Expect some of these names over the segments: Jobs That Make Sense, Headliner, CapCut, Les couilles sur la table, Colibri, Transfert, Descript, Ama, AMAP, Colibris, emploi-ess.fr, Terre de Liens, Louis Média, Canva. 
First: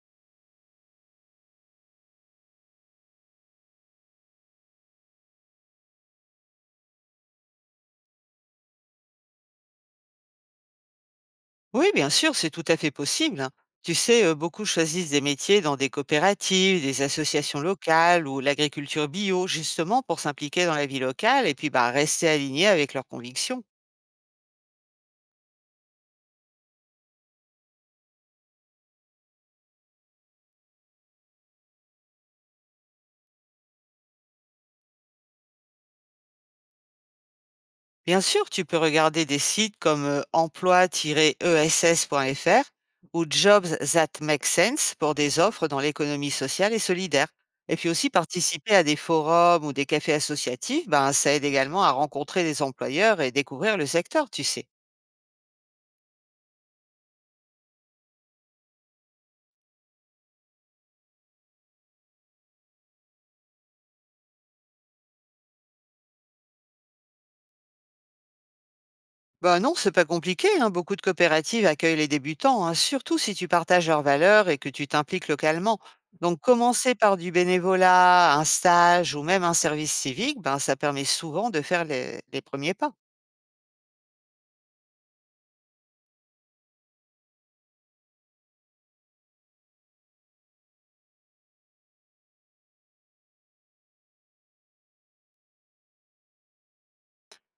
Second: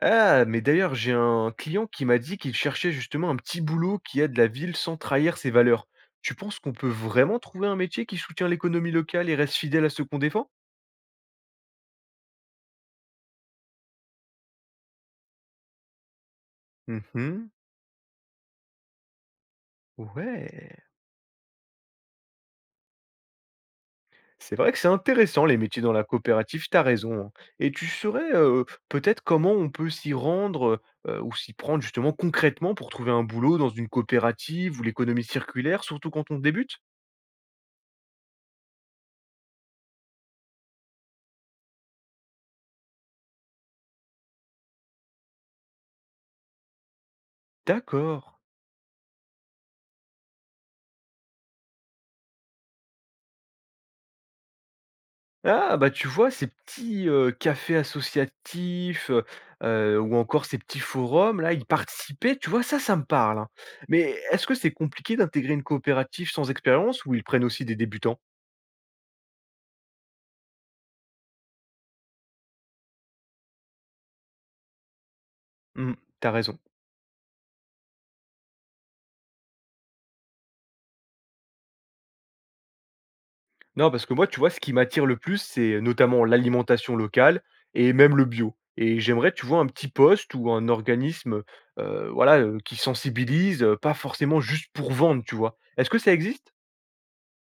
Ah, mais d'ailleurs, j'ai un client qui m'a dit qu'il cherchait justement un petit boulot qui aide la ville sans trahir ses valeurs. Tu penses qu'on peut vraiment trouver un métier qui soutient l'économie locale et reste fidèle à ce qu'on défend? Oui, bien sûr, c'est tout à fait possible, hein. Tu sais, beaucoup choisissent des métiers dans des coopératives, des Mhm. associations locales ou l'agriculture bio, justement pour s'impliquer dans Ouais, la vie locale et puis bah, rester alignés avec leurs convictions. c'est vrai que c'est intéressant les métiers dans la coopérative, t'as raison, hein. Et tu saurais peut-être comment on peut s'y rendre, ou s'y prendre justement concrètement pour trouver un boulot dans une coopérative ou l'économie circulaire, surtout quand on débute? Bien sûr, tu peux regarder des sites comme emploi-ess.fr ou Jobs That Make Sense pour des offres dans l'économie sociale et solidaire. Et puis aussi D'accord. participer à des forums ou des cafés associatifs, ben, ça aide également à rencontrer des employeurs et découvrir le secteur, tu sais. Ah bah, tu vois, ces petits, cafés associatifs, ou encore ces petits forums-là, ils participaient, tu vois? Ça me parle, hein. Mais est-ce que c'est compliqué d'intégrer une coopérative sans expérience ou ils prennent aussi des débutants? Bah non, c'est pas compliqué, hein. Beaucoup de coopératives accueillent les débutants, hein, surtout si tu partages leurs valeurs et que tu t'impliques localement. Mmh, tu Donc, raison. commencer par du bénévolat, un stage ou même un service civique, ben, ça permet souvent de faire les premiers pas. Non, parce que moi, tu vois, ce qui m'attire le plus, c'est notamment l'alimentation locale et même le bio. Et j'aimerais, tu vois, un petit poste ou un organisme, voilà, qui sensibilise, pas forcément juste pour vendre, tu vois? Est-ce que ça existe?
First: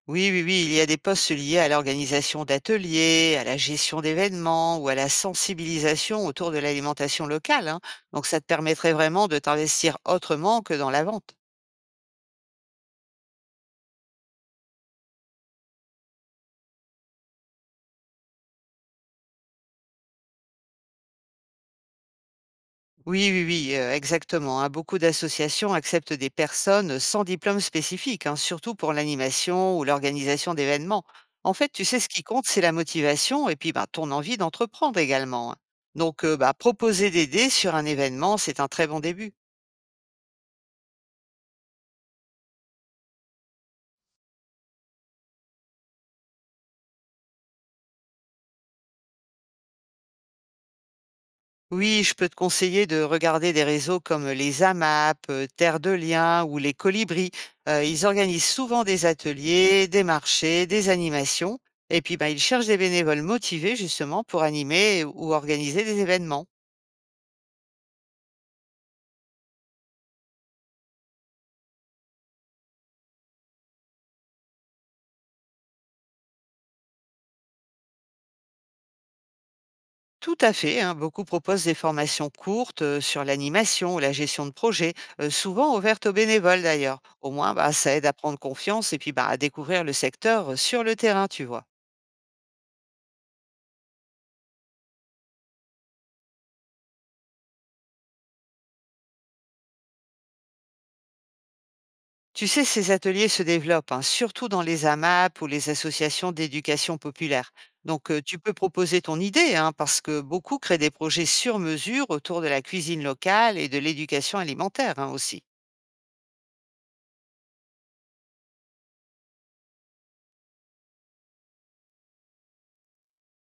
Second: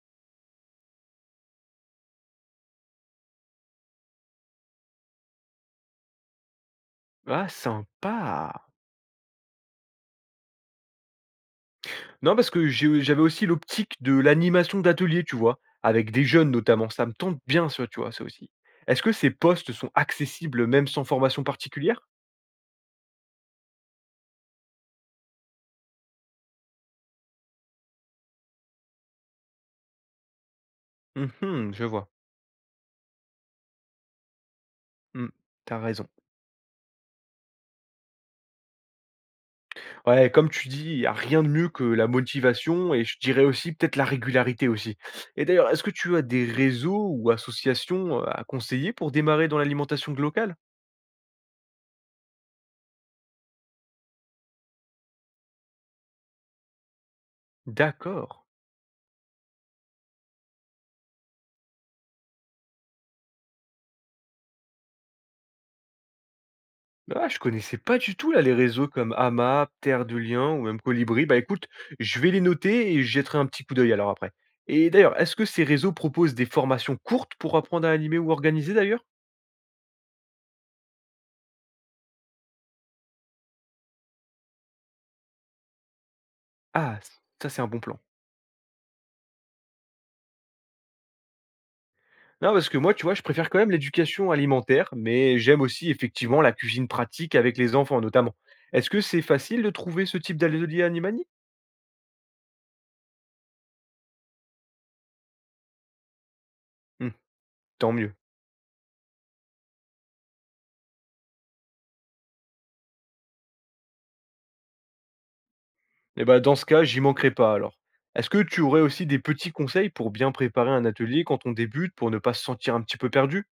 Oui, oui, oui, il y a des postes liés à l'organisation d'ateliers, à la gestion d'événements ou à la sensibilisation autour de l'alimentation Ah, locale, hein. Donc, ça te sympa! permettrait vraiment de t'investir autrement que dans la vente. Non, parce que j'avais aussi l'optique de l'animation d'atelier, tu vois? Avec des jeunes notamment, ça me tente bien ça, tu vois, ça aussi. Est-ce que ces postes sont accessibles même sans formation particulière? Oui, oui, oui, exactement, hein. Beaucoup d'associations acceptent des personnes sans diplôme spécifique, hein, surtout pour l'animation ou l'organisation d'événements. En fait, Mmh, tu je sais, ce vois. qui compte, c'est la motivation et puis, ben, ton envie d'entreprendre Mmh, également, hein. tu raison. Donc, bah, proposer d'aider sur un événement, c'est un très bon début. Ouais, comme tu dis, il y a rien de mieux que la motivation et je dirais aussi peut-être la régularité aussi. Et d'ailleurs, est-ce que tu as des réseaux ou associations, à conseiller pour démarrer dans l'alimentation locale? Oui, je peux te conseiller de regarder des réseaux comme les AMAP, Terre de Liens ou les Colibris. Ils D'accord. organisent souvent des ateliers, des marchés, des animations. Et puis, bah, ils cherchent des bénévoles motivés justement pour animer ou organiser des événements. Ah, je connaissais pas du tout là les réseaux comme Ama, Terre de Liens ou même Colibri. Bah écoute, je vais les noter et je jetterai un petit coup d'œil alors après. Et d'ailleurs, est-ce que ces réseaux proposent des formations courtes pour apprendre à animer ou organiser d'ailleurs? Tout à fait, hein. Beaucoup proposent des formations courtes sur l'animation ou la gestion de projet, souvent ouvertes aux bénévoles d'ailleurs. Ah, Au ça moins, c'est un bah, bon ça plan. aide à prendre confiance et puis bah, à découvrir le secteur sur le terrain, tu vois. Non, parce que moi, tu vois, je préfère quand même l'éducation alimentaire, mais j'aime aussi effectivement la cuisine pratique avec les enfants notamment. Est-ce que c'est facile de trouver ce type d'atelier animani? Tu sais, ces ateliers se développent, hein, surtout dans les AMAP ou les associations d'éducation Hmm, populaire. tant Donc, mieux. Tu peux proposer ton idée, hein, parce que beaucoup créent des projets sur mesure autour de la cuisine locale et de l'éducation alimentaire, hein, aussi. Et bah, dans ce cas, j'y manquerai pas alors. Est-ce que tu aurais aussi des petits conseils pour bien préparer un atelier quand on débute, pour ne pas se sentir un petit peu perdu?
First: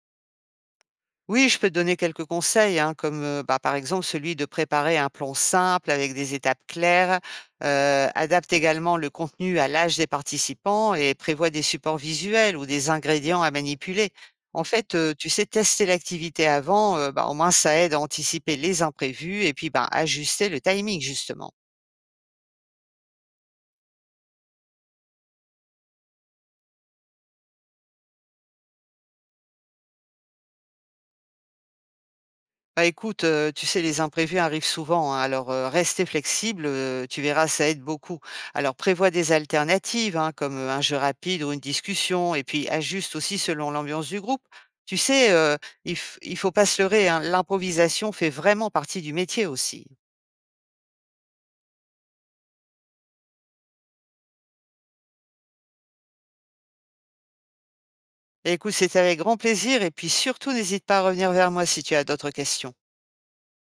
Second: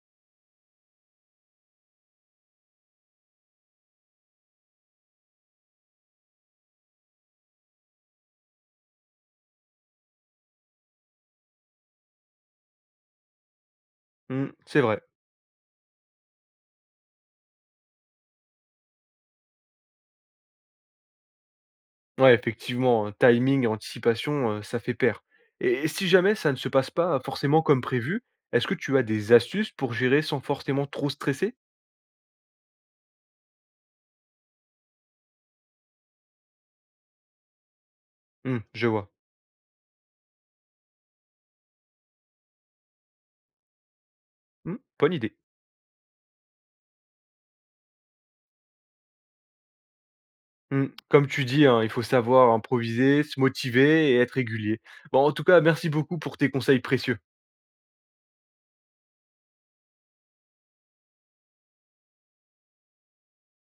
Oui, je peux te donner quelques conseils, hein, comme bah, par exemple celui de préparer un plan simple avec des étapes claires. Adapte également le contenu à l'âge des participants et prévoit des supports visuels ou des ingrédients à manipuler. Hmm, En c'est fait, vrai. Tu sais, tester l'activité avant, bah, au moins ça aide à anticiper les imprévus et puis bah, ajuster le timing justement. Ouais, effectivement, hein, timing et anticipation, ça fait pair. Et, si jamais ça ne se passe pas forcément comme prévu, est-ce que tu as des astuces pour gérer sans forcément trop stresser? Bah, écoute, tu sais, les imprévus arrivent souvent, hein, alors, rester flexible, tu verras, ça aide beaucoup. Hmm, Alors, je prévois vois. des alternatives, hein, comme, un jeu rapide ou une discussion et puis ajuste aussi selon l'ambiance du groupe. Hmm, Tu bonne sais, idée. Il faut pas se leurrer, hein, l'improvisation fait vraiment partie du métier aussi. Hmm, comme tu dis, hein, il faut savoir improviser, se motiver et être régulier. Bon, en tout cas, merci beaucoup pour tes conseils précieux. Bah, écoute, c'était avec grand plaisir et puis surtout n'hésite pas à revenir vers moi si tu as d'autres questions.